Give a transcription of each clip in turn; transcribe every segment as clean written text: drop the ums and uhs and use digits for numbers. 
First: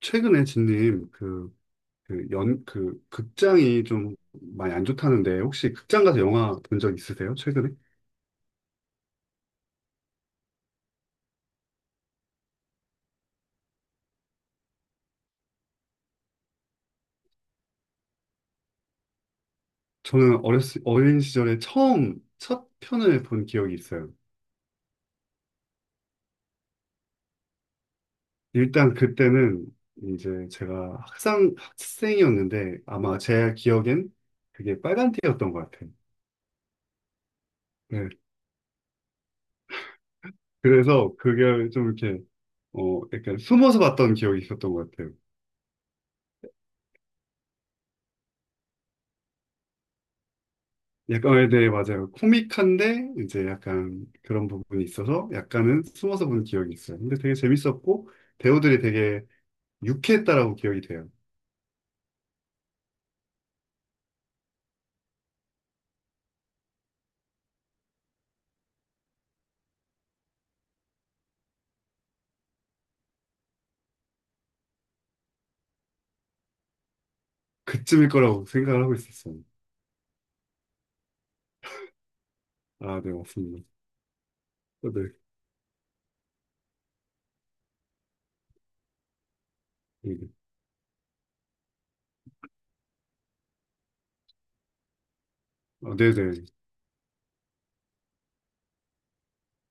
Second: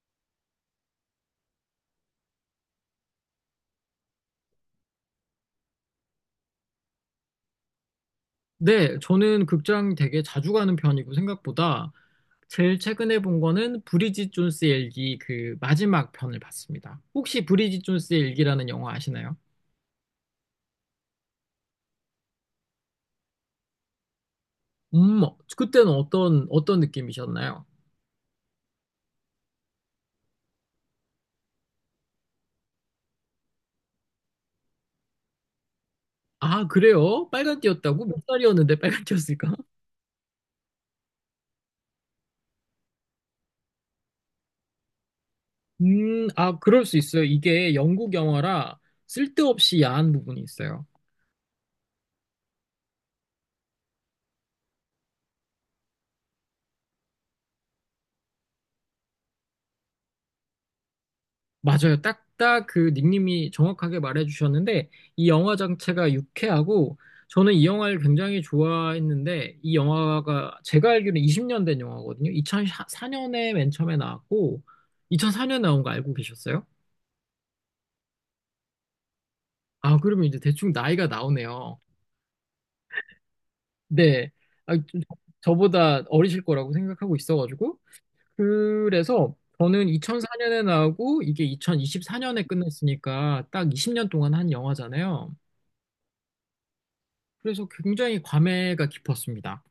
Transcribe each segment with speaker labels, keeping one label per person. Speaker 1: 최근에 진님 그 극장이 좀 많이 안 좋다는데 혹시 극장 가서 영화 본 적 있으세요? 최근에?
Speaker 2: 네, 저는 극장 되게 자주 가는 편이고 생각보다 제일 최근에 본 거는 브리짓 존스의 일기 그 마지막 편을 봤습니다. 혹시 브리짓 존스의 일기라는 영화 아시나요?
Speaker 1: 저는 어린 시절에 처음 첫 편을 본 기억이 있어요.
Speaker 2: 그때는 어떤 느낌이셨나요?
Speaker 1: 일단 그때는 이제 제가 학생, 학생이었는데 아마 제 기억엔 그게 빨간띠였던 것 같아요.
Speaker 2: 아, 그래요? 빨간 띠였다고?
Speaker 1: 네.
Speaker 2: 몇 살이었는데 빨간 띠였을까?
Speaker 1: 그래서 그게 좀 이렇게, 약간 숨어서 봤던 기억이 있었던 것 같아요.
Speaker 2: 그럴 수 있어요. 이게 영국 영화라 쓸데없이 야한 부분이 있어요.
Speaker 1: 약간, 네, 맞아요. 코믹한데, 이제 약간 그런 부분이 있어서 약간은 숨어서 본 기억이 있어요. 근데 되게 재밌었고, 배우들이 되게 유쾌했다라고 기억이 돼요.
Speaker 2: 맞아요. 딱딱 그 닉님이 정확하게 말해주셨는데, 이 영화 자체가 유쾌하고, 저는 이 영화를 굉장히 좋아했는데, 이 영화가 제가 알기로는 20년 된 영화거든요. 2004년에 맨 처음에 나왔고, 2004년에 나온 거 알고 계셨어요?
Speaker 1: 그쯤일 거라고 생각을 하고 있었어요.
Speaker 2: 아, 그러면 이제 대충 나이가 나오네요.
Speaker 1: 아, 네, 맞습니다.
Speaker 2: 네. 아,
Speaker 1: 네,
Speaker 2: 저보다 어리실 거라고 생각하고 있어가지고. 그래서 저는
Speaker 1: 네,
Speaker 2: 2004년에 나오고, 이게 2024년에 끝났으니까 딱 20년 동안 한 영화잖아요.
Speaker 1: 아, 네. 네.
Speaker 2: 그래서 굉장히 감회가 깊었습니다.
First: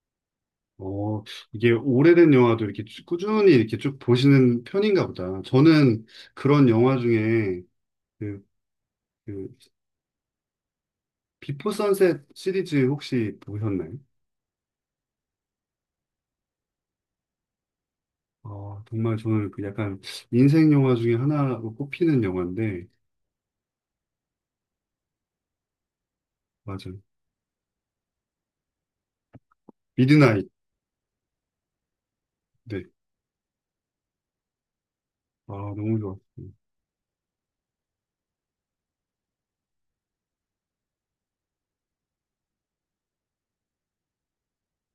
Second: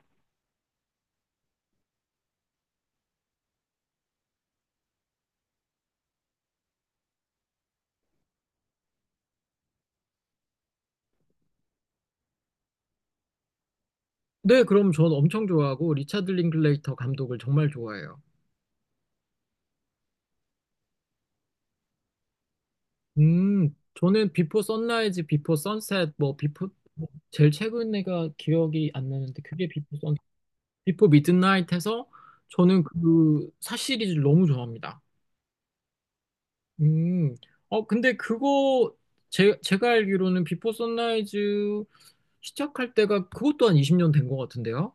Speaker 1: 어, 이게 오래된 영화도 꾸준히 이렇게 쭉 보시는 편인가 보다. 저는 그런 영화 중에 그, 그, 비포 선셋 시리즈 혹시 보셨나요?
Speaker 2: 네, 그럼 전 엄청 좋아하고 리차드 링클레이터 감독을 정말 좋아해요.
Speaker 1: 정말 저는 그 약간 인생 영화 중에 하나로 꼽히는 영화인데,
Speaker 2: 저는 비포 선라이즈, 비포 선셋, 뭐 비포
Speaker 1: 맞아요.
Speaker 2: 제일 최근에가 기억이 안 나는데 그게
Speaker 1: 미드나잇.
Speaker 2: 비포 미드나잇해서
Speaker 1: 네.
Speaker 2: 저는 그 사시리즈 너무 좋아합니다.
Speaker 1: 아, 너무 좋았어요.
Speaker 2: 음, 근데 그거 제 제가 알기로는 비포 선라이즈 시작할 때가 그것 또한 20년 된 것 같은데요?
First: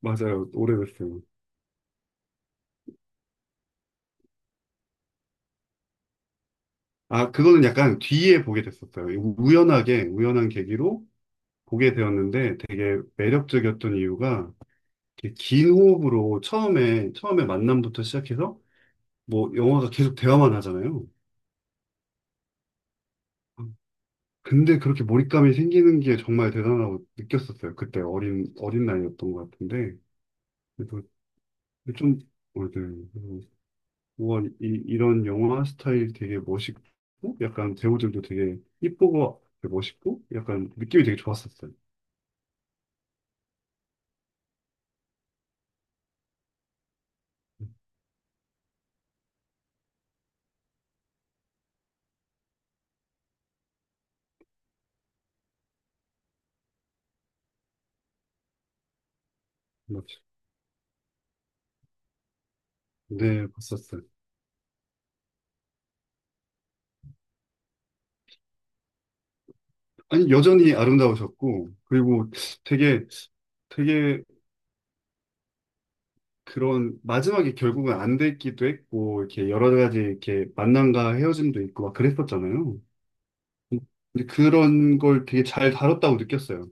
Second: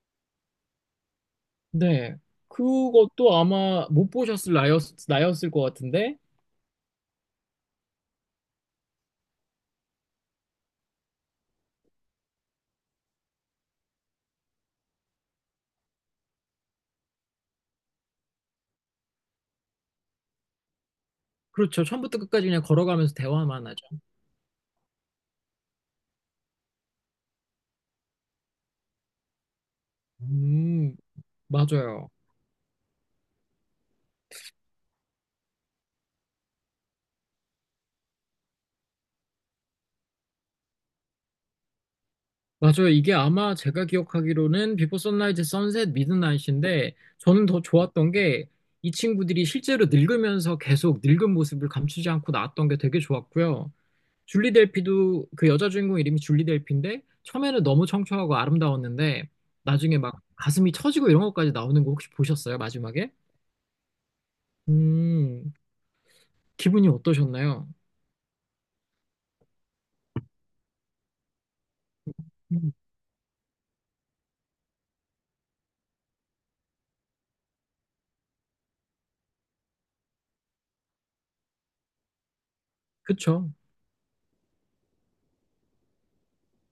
Speaker 1: 맞아요. 오래됐어요.
Speaker 2: 네. 그것도 아마 못 보셨을 나였을 것 같은데.
Speaker 1: 아, 그거는 약간 뒤에 보게 됐었어요. 우연하게, 우연한 계기로 보게 되었는데 되게 매력적이었던 이유가 이렇게 긴 호흡으로 처음에 만남부터 시작해서 뭐 영화가 계속 대화만 하잖아요.
Speaker 2: 그렇죠. 처음부터 끝까지 그냥 걸어가면서 대화만 하죠.
Speaker 1: 근데 그렇게 몰입감이 생기는 게 정말 대단하다고 느꼈었어요. 그때 어린 나이였던 것 같은데.
Speaker 2: 음, 맞아요.
Speaker 1: 좀, 어든 우와, 이런 영화 스타일 되게 멋있고, 약간 배우들도 되게 이쁘고, 되게 멋있고, 약간 느낌이 되게 좋았었어요.
Speaker 2: 맞아요. 이게 아마 제가 기억하기로는 비포 선라이즈, 선셋, 미드나잇인데 저는 더
Speaker 1: 음,
Speaker 2: 좋았던 게 이 친구들이 실제로 늙으면서 계속 늙은 모습을 감추지 않고 나왔던 게 되게 좋았고요. 줄리 델피도 그 여자 주인공 이름이 줄리 델피인데 처음에는 너무 청초하고 아름다웠는데 나중에 막
Speaker 1: 맞죠.
Speaker 2: 가슴이 처지고 이런 것까지 나오는 거 혹시 보셨어요? 마지막에?
Speaker 1: 네, 봤었어요.
Speaker 2: 음, 기분이 어떠셨나요?
Speaker 1: 아니, 여전히 아름다우셨고, 그리고
Speaker 2: 음,
Speaker 1: 되게, 되게 그런, 마지막에 결국은 안 됐기도 했고, 이렇게 여러 가지 이렇게 만남과 헤어짐도 있고, 막 그랬었잖아요.
Speaker 2: 그쵸.
Speaker 1: 근데 그런 걸 되게 잘 다뤘다고 느꼈어요.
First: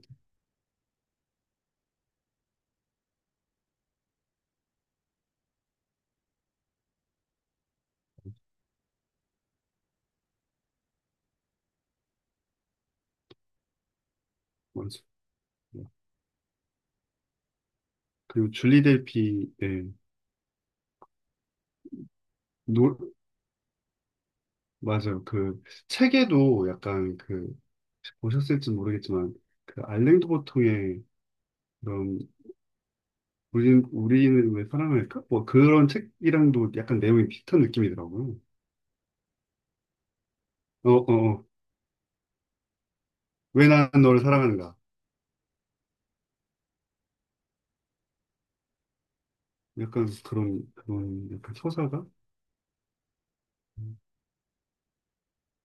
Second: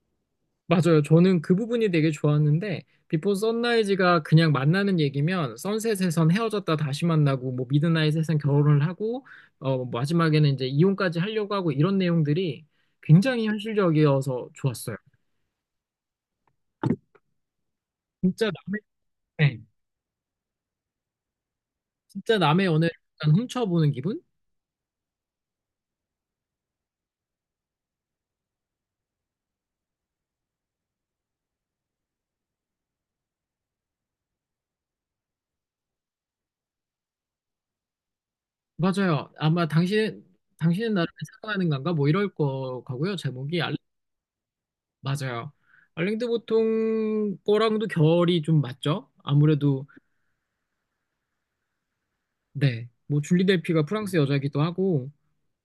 Speaker 2: 맞아요. 저는 그 부분이 되게 좋았는데, 비포 선라이즈가 그냥 만나는 얘기면, 선셋에선 헤어졌다 다시 만나고, 뭐, 미드나잇에선 결혼을 하고, 뭐 마지막에는 이제 이혼까지 하려고 하고, 이런 내용들이 굉장히 현실적이어서 좋았어요.
Speaker 1: 맞아요.
Speaker 2: 진짜
Speaker 1: 그리고
Speaker 2: 남의,
Speaker 1: 줄리 델피,
Speaker 2: 네,
Speaker 1: 예.
Speaker 2: 진짜 남의 연애를 약간 훔쳐보는 기분?
Speaker 1: 맞아요. 그 책에도 약간 그 보셨을지 모르겠지만 그 알랭 도보통의 그런 우리는 왜 사랑할까? 뭐 그런 책이랑도 약간 내용이 비슷한 느낌이더라고요.
Speaker 2: 맞아요. 아마 당신,
Speaker 1: 어,
Speaker 2: 당신은
Speaker 1: 어,
Speaker 2: 나를
Speaker 1: 어.
Speaker 2: 사랑하는 건가? 뭐 이럴 거 같고요. 제목이.
Speaker 1: 왜 난 너를 사랑하는가?
Speaker 2: 맞아요. 알랭드 보통 거랑도 결이 좀 맞죠? 아무래도.
Speaker 1: 약간 그런 약간 서사가.
Speaker 2: 네. 뭐 줄리 del피가
Speaker 1: 음,
Speaker 2: 프랑스 여자이기도 하고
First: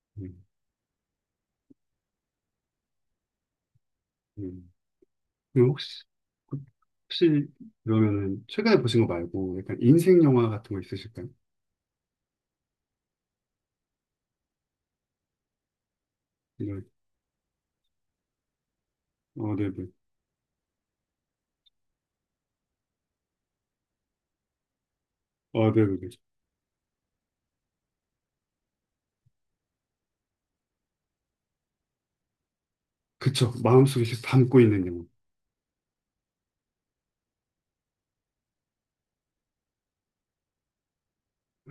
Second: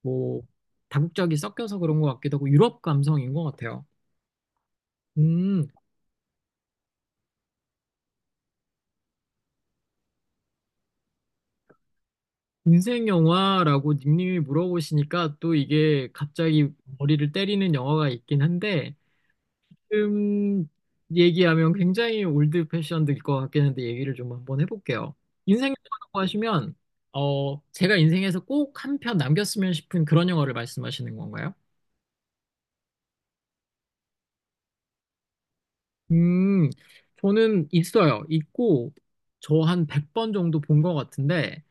Speaker 2: 뭐
Speaker 1: 음.
Speaker 2: 다국적이 섞여서 그런 것 같기도 하고 유럽 감성인 것 같아요.
Speaker 1: 음.
Speaker 2: 음,
Speaker 1: 그럼 혹시 그러면은 최근에 보신 거 말고 약간 인생 영화 같은 거 있으실까요?
Speaker 2: 인생 영화라고 님님이 물어보시니까 또 이게 갑자기
Speaker 1: 이런
Speaker 2: 머리를 때리는 영화가 있긴 한데
Speaker 1: 네네.
Speaker 2: 지금 얘기하면 굉장히 올드 패션들 것 같긴 한데 얘기를 좀 한번 해볼게요. 인생
Speaker 1: 네네.
Speaker 2: 영화라고 하시면 제가 인생에서 꼭 한 편 남겼으면 싶은 그런 영화를 말씀하시는 건가요?
Speaker 1: 그쵸. 마음속에 계속 담고 있는 영화.
Speaker 2: 음 저는 있어요. 있고 저 한 100번 정도 본 것 같은데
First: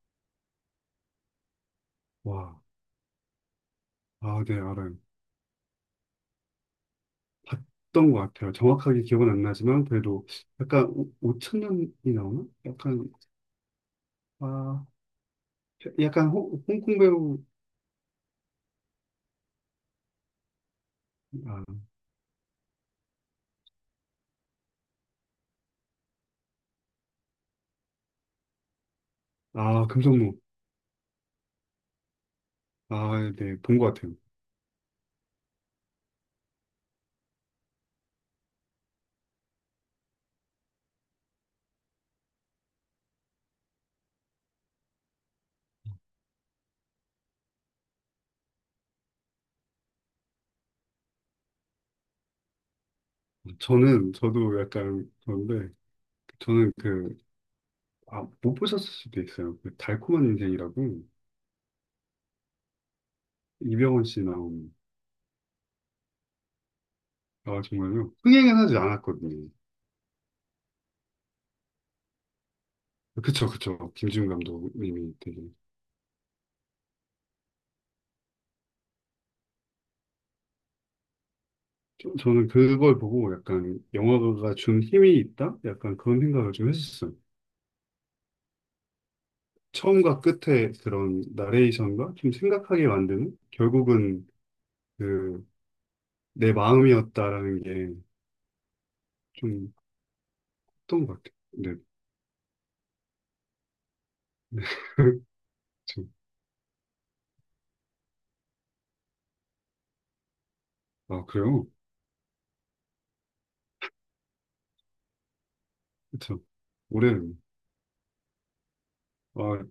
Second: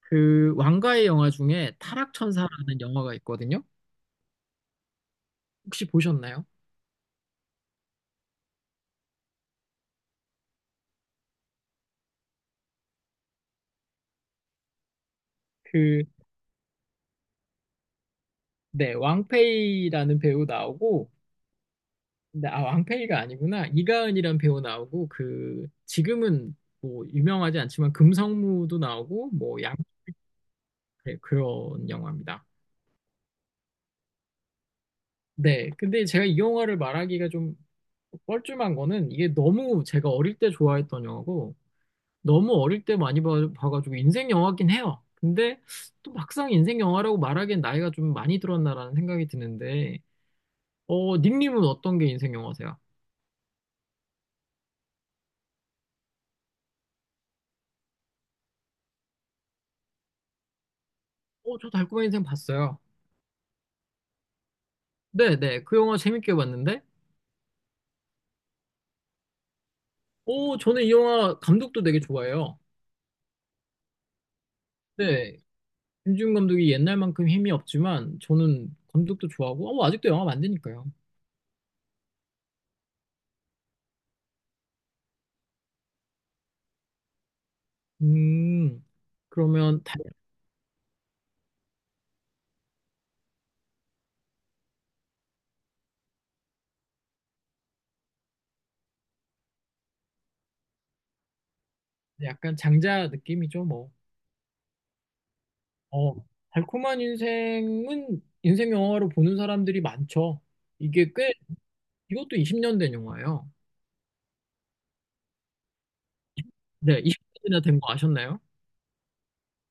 Speaker 2: 그 왕가의 영화 중에
Speaker 1: 와,
Speaker 2: 타락천사라는 영화가 있거든요.
Speaker 1: 아, 네, 알아요.
Speaker 2: 혹시 보셨나요?
Speaker 1: 봤던 것 같아요. 정확하게 기억은 안 나지만 그래도 약간 5천 년이 나오나? 약간 아
Speaker 2: 그
Speaker 1: 약간 홍콩 배우
Speaker 2: 네, 왕페이라는 배우 나오고
Speaker 1: 아,
Speaker 2: 근데 아, 왕팽이가 아니구나. 이가은이란 배우 나오고 그 지금은 뭐 유명하지 않지만 금성무도 나오고 뭐양
Speaker 1: 아 금성무
Speaker 2: 네, 그런 영화입니다.
Speaker 1: 아네본 것 같아요.
Speaker 2: 네. 근데 제가 이 영화를 말하기가 좀 뻘쭘한 거는 이게 너무 제가 어릴 때 좋아했던 영화고 너무 어릴 때 많이 봐가지고 인생 영화긴 해요. 근데 또 막상 인생 영화라고 말하기엔 나이가 좀 많이 들었나라는 생각이 드는데 닉님은 어떤 게 인생 영화세요?
Speaker 1: 저는 저도 약간 그런데 저는 그 아, 못 보셨을 수도 있어요. 그 달콤한 인생이라고
Speaker 2: 어, 저 달콤한 인생 봤어요.
Speaker 1: 이병헌 씨 나온.
Speaker 2: 네네, 그 영화 재밌게 봤는데
Speaker 1: 아, 정말요? 흥행은 하지 않았거든요.
Speaker 2: 오, 저는 이 영화 감독도 되게 좋아해요.
Speaker 1: 그쵸, 그쵸, 김지훈 감독님이
Speaker 2: 네,
Speaker 1: 되게
Speaker 2: 김지훈 감독이 옛날만큼 힘이 없지만 저는 감독도 좋아하고 아직도 영화 만드니까요.
Speaker 1: 저는 그걸 보고 약간 영화가 준 힘이 있다? 약간 그런 생각을 좀 했었어요.
Speaker 2: 음, 그러면.
Speaker 1: 처음과 끝에 그런 나레이션과 좀 생각하게 만드는 결국은 그 내 마음이었다라는 게 좀 컸던 것 같아요. 네.
Speaker 2: 약간 장자 느낌이죠, 뭐.
Speaker 1: 네. 좀.
Speaker 2: 어, 달콤한 인생은 인생 영화로 보는 사람들이 많죠. 이게
Speaker 1: 아,
Speaker 2: 꽤,
Speaker 1: 그래요?
Speaker 2: 이것도 20년 된 영화예요.
Speaker 1: 그쵸.
Speaker 2: 네,
Speaker 1: 올해,
Speaker 2: 20년이나 된 거 아셨나요?
Speaker 1: 아,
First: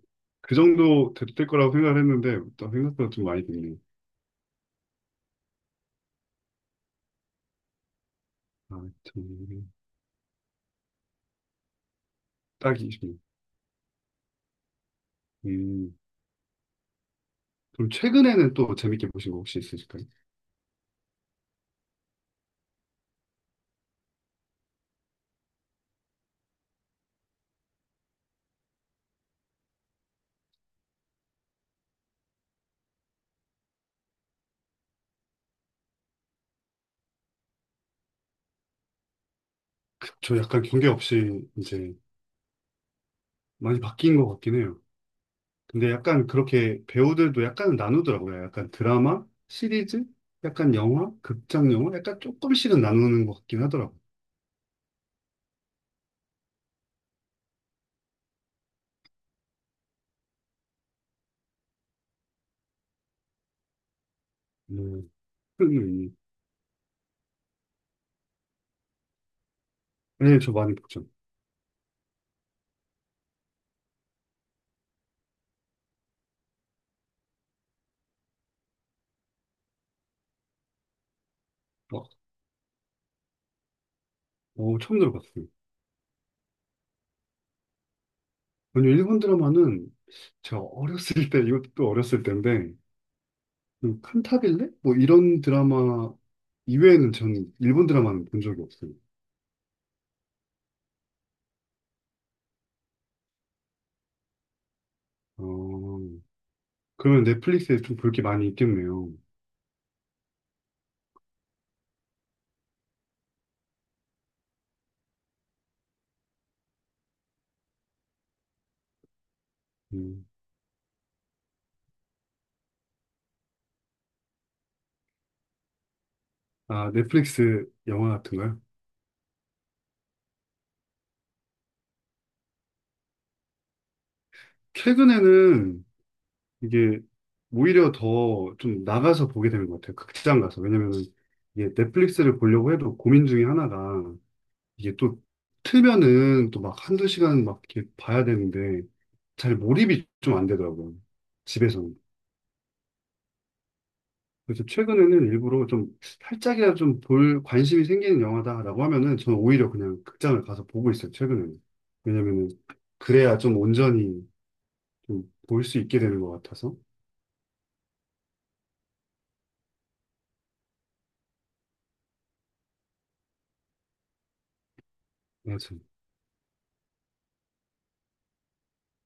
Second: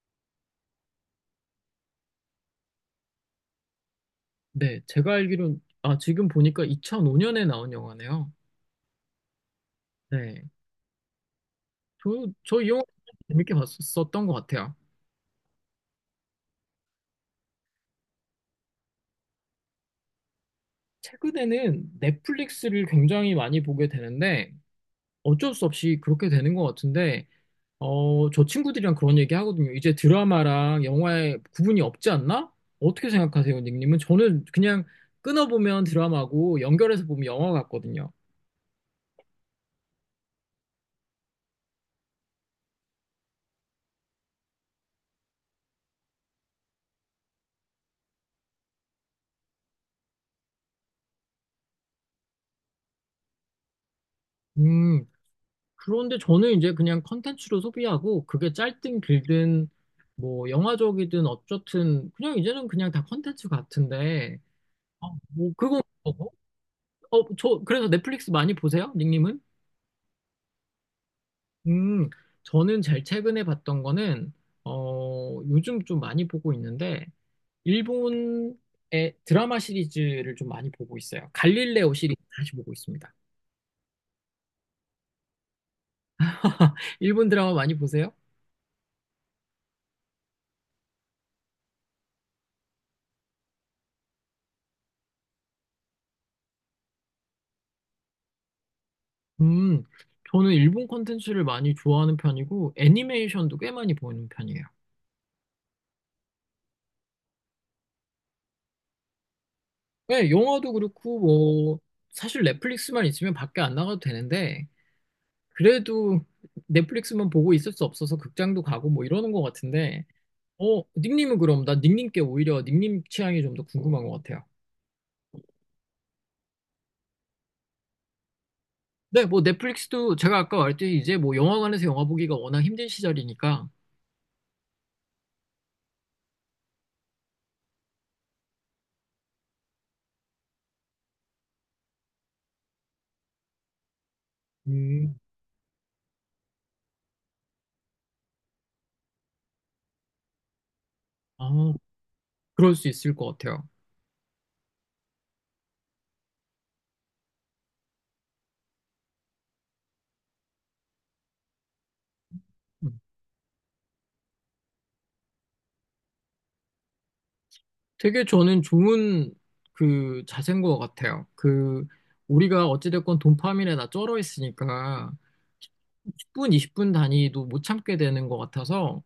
Speaker 1: 그 정도 됐을 거라고 생각을 했는데, 또 생각보다 좀 많이 됐네요.
Speaker 2: 네, 제가 알기로 아, 지금 보니까 2005년에 나온 영화네요.
Speaker 1: 아, 참.
Speaker 2: 네, 저 이 영화
Speaker 1: 딱이,
Speaker 2: 재밌게 봤었던 것 같아요.
Speaker 1: 음. 그럼 최근에는 또 재밌게 보신 거 혹시 있으실까요?
Speaker 2: 최근에는 넷플릭스를 굉장히 많이 보게 되는데 어쩔 수 없이 그렇게 되는 것 같은데 저 친구들이랑 그런 얘기 하거든요. 이제 드라마랑 영화에 구분이 없지 않나? 어떻게 생각하세요, 닉님은? 저는 그냥 끊어보면 드라마고 연결해서 보면 영화 같거든요.
Speaker 1: 저 약간 경계 없이 이제 많이 바뀐 것 같긴 해요. 근데 약간 그렇게 배우들도 약간 나누더라고요. 약간 드라마, 시리즈, 약간 영화, 극장 영화, 약간 조금씩은 나누는 것 같긴 하더라고요.
Speaker 2: 음, 그런데 저는 이제 그냥 컨텐츠로 소비하고 그게 짧든 길든 뭐 영화적이든 어쨌든 그냥 이제는 그냥 다 컨텐츠 같은데 아,
Speaker 1: 음,
Speaker 2: 뭐
Speaker 1: 음,
Speaker 2: 그건 뭐,
Speaker 1: 음.
Speaker 2: 그래서 넷플릭스 많이 보세요? 닉님은?
Speaker 1: 네, 저 많이 봤죠.
Speaker 2: 음, 저는 제일 최근에 봤던 거는, 요즘 좀 많이 보고 있는데, 일본의 드라마 시리즈를 좀 많이 보고 있어요. 갈릴레오
Speaker 1: 어,
Speaker 2: 시리즈 다시 보고 있습니다.
Speaker 1: 어, 처음 들어봤어요.
Speaker 2: 일본 드라마 많이 보세요?
Speaker 1: 먼저 일본 드라마는 제가 어렸을 때, 이것도 어렸을 때인데, 그 칸타빌레? 뭐 이런 드라마 이외에는 저는 일본 드라마는 본 적이 없어요.
Speaker 2: 음, 저는 일본 콘텐츠를 많이 좋아하는 편이고, 애니메이션도 꽤 많이 보는 편이에요.
Speaker 1: 어, 그러면 넷플릭스에 좀 볼 게 많이 있겠네요.
Speaker 2: 네, 영화도 그렇고, 뭐, 사실 넷플릭스만 있으면 밖에 안 나가도 되는데, 그래도 넷플릭스만 보고 있을 수 없어서 극장도 가고 뭐 이러는 것 같은데,
Speaker 1: 음,
Speaker 2: 닉님은 그럼 나 닉님께 오히려 닉님 취향이 좀 더 궁금한 것 같아요.
Speaker 1: 아, 넷플릭스 영화 같은 거요?
Speaker 2: 네, 뭐 넷플릭스도 제가 아까 말했듯이 이제 뭐 영화관에서 영화 보기가 워낙 힘든 시절이니까,
Speaker 1: 최근에는 이게 오히려 더 좀 나가서 보게 되는 것 같아요. 극장 가서. 왜냐면은 이게 넷플릭스를 보려고 해도 고민 중에 하나가 이게
Speaker 2: 음,
Speaker 1: 또 틀면은 또 막 한두 시간 막 이렇게 봐야 되는데 잘 몰입이 좀 안 되더라고요.
Speaker 2: 아,
Speaker 1: 집에서는.
Speaker 2: 그럴 수 있을 것 같아요.
Speaker 1: 그래서 최근에는 일부러 좀 살짝이라도 좀 볼 관심이 생기는 영화다라고 하면은 저는 오히려 그냥 극장을 가서 보고 있어요. 최근에는. 왜냐면은
Speaker 2: 음.
Speaker 1: 그래야 좀 온전히 좀 볼 수 있게 되는 것 같아서.
Speaker 2: 되게 저는 좋은 그 자세인 것 같아요. 그, 우리가 어찌됐건 도파민에다 쩔어 있으니까 10분, 20분 단위도 못 참게 되는 것 같아서,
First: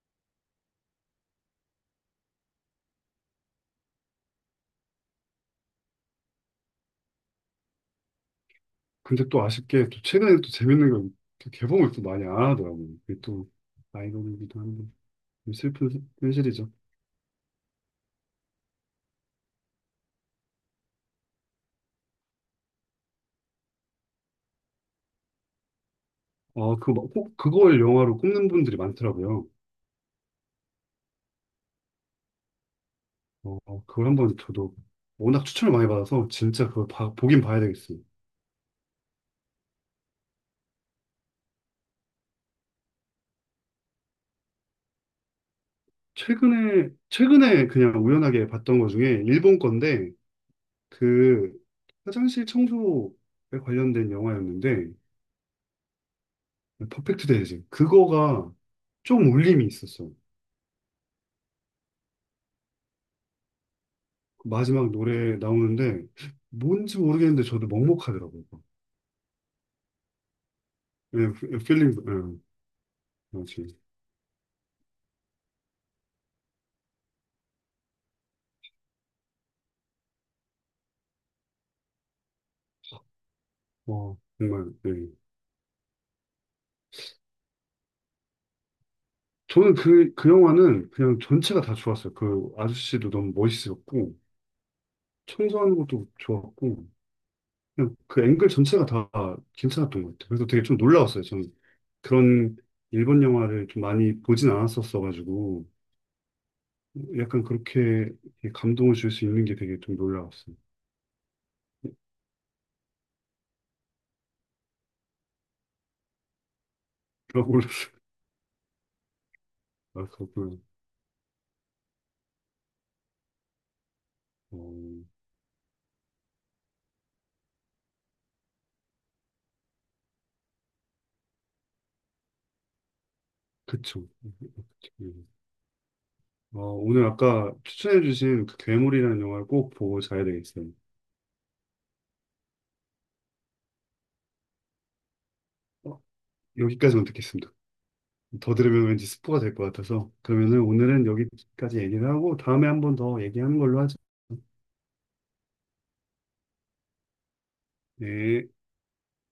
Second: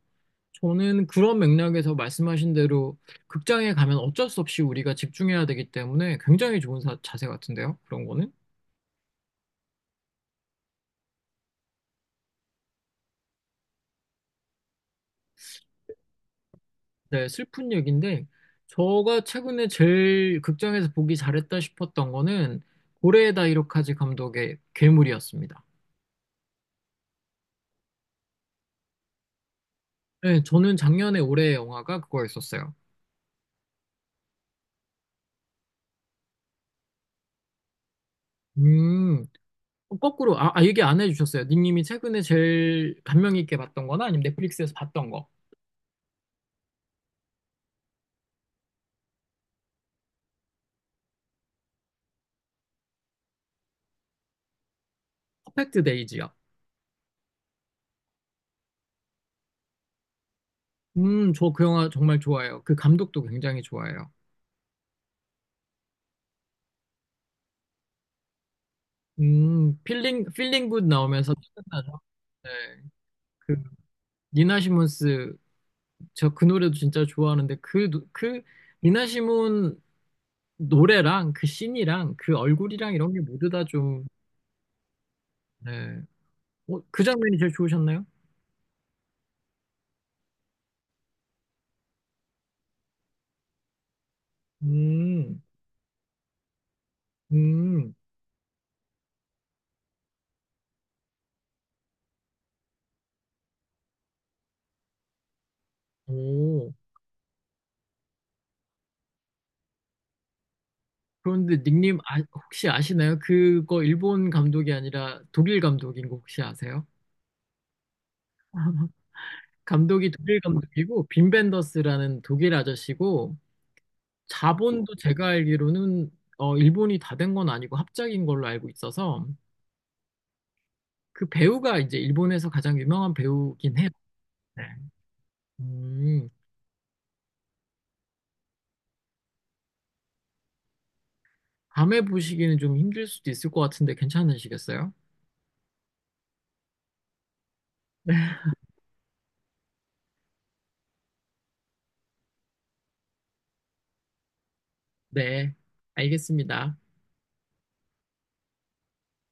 Speaker 2: 저는 그런 맥락에서 말씀하신 대로 극장에 가면 어쩔 수 없이 우리가 집중해야 되기 때문에 굉장히 좋은 자세 같은데요. 그런 거는.
Speaker 1: 근데 또 아쉽게 또 최근에 또 재밌는 걸또 개봉을 또 많이 안 하더라고요. 그게 또 아이러니이기도 한데 좀 슬픈 현실이죠.
Speaker 2: 네, 슬픈 얘기인데 제가 최근에 제일 극장에서 보기 잘했다 싶었던 거는 고레에다 이로카즈 감독의 괴물이었습니다.
Speaker 1: 그거 꼭 그걸 영화로 꼽는 분들이 많더라고요.
Speaker 2: 네, 저는 작년에 올해의 영화가 그거였었어요.
Speaker 1: 어, 어, 그걸 한번 저도 워낙 추천을 많이 받아서 진짜 그걸 보긴 봐야 되겠어요.
Speaker 2: 음, 거꾸로 얘기 안 해주셨어요. 닉님이 최근에 제일 감명 있게 봤던 거나 아니면 넷플릭스에서 봤던 거.
Speaker 1: 최근에 그냥 우연하게 봤던 것 중에 일본 건데 그 화장실 청소에 관련된 영화였는데
Speaker 2: 퍼펙트 데이지요.
Speaker 1: 퍼펙트 데이즈, 그거가 좀 울림이 있었어.
Speaker 2: 저 그 영화 정말 좋아요. 그 감독도 굉장히 좋아요.
Speaker 1: 그 마지막 노래 나오는데 뭔지 모르겠는데 저도 먹먹하더라고요.
Speaker 2: 필링 굿
Speaker 1: 예,
Speaker 2: 나오면서
Speaker 1: 필링,
Speaker 2: 끝나죠.
Speaker 1: 예,
Speaker 2: 네. 그,
Speaker 1: 맞지.
Speaker 2: 니나 시몬스, 저 그 노래도 진짜 좋아하는데, 그, 그, 니나 시몬 노래랑 그 씬이랑 그 얼굴이랑 이런 게 모두 다 좀,
Speaker 1: 와, 정말. 예.
Speaker 2: 네. 그 장면이 제일 좋으셨나요?
Speaker 1: 저는 그 영화는 그냥 전체가 다 좋았어요. 그 아저씨도 너무 멋있었고,
Speaker 2: 음,
Speaker 1: 청소하는 것도 좋았고,
Speaker 2: 음,
Speaker 1: 그냥 그 앵글 전체가 다 괜찮았던 것 같아요. 그래서 되게 좀 놀라웠어요. 저는 그런 일본 영화를 좀 많이 보진 않았었어가지고,
Speaker 2: 오.
Speaker 1: 약간 그렇게 감동을 줄 수 있는 게 되게 좀 놀라웠어요.
Speaker 2: 그런데 닉님, 아, 혹시 아시나요? 그거 일본 감독이 아니라 독일 감독인 거 혹시 아세요?
Speaker 1: 그러고, 아,
Speaker 2: 감독이 독일
Speaker 1: 그렇구나.
Speaker 2: 감독이고 빈 벤더스라는 독일 아저씨고
Speaker 1: 어,
Speaker 2: 자본도 제가 알기로는 일본이 다 된 건 아니고 합작인 걸로 알고 있어서 그 배우가 이제 일본에서 가장 유명한 배우긴 해요.
Speaker 1: 그쵸.
Speaker 2: 네.
Speaker 1: 음.
Speaker 2: 음,
Speaker 1: 오늘 아까 추천해주신 그 괴물이라는 영화를 꼭 보고 자야 되겠어요.
Speaker 2: 밤에 보시기는 좀 힘들 수도 있을 것 같은데 괜찮으시겠어요?
Speaker 1: 어, 여기까지만 듣겠습니다. 더 들으면 왠지 스포가 될 것 같아서. 그러면은 오늘은 여기까지 얘기를 하고 다음에 한번 더 얘기하는 걸로 하죠.
Speaker 2: 네, 알겠습니다.
Speaker 1: 네.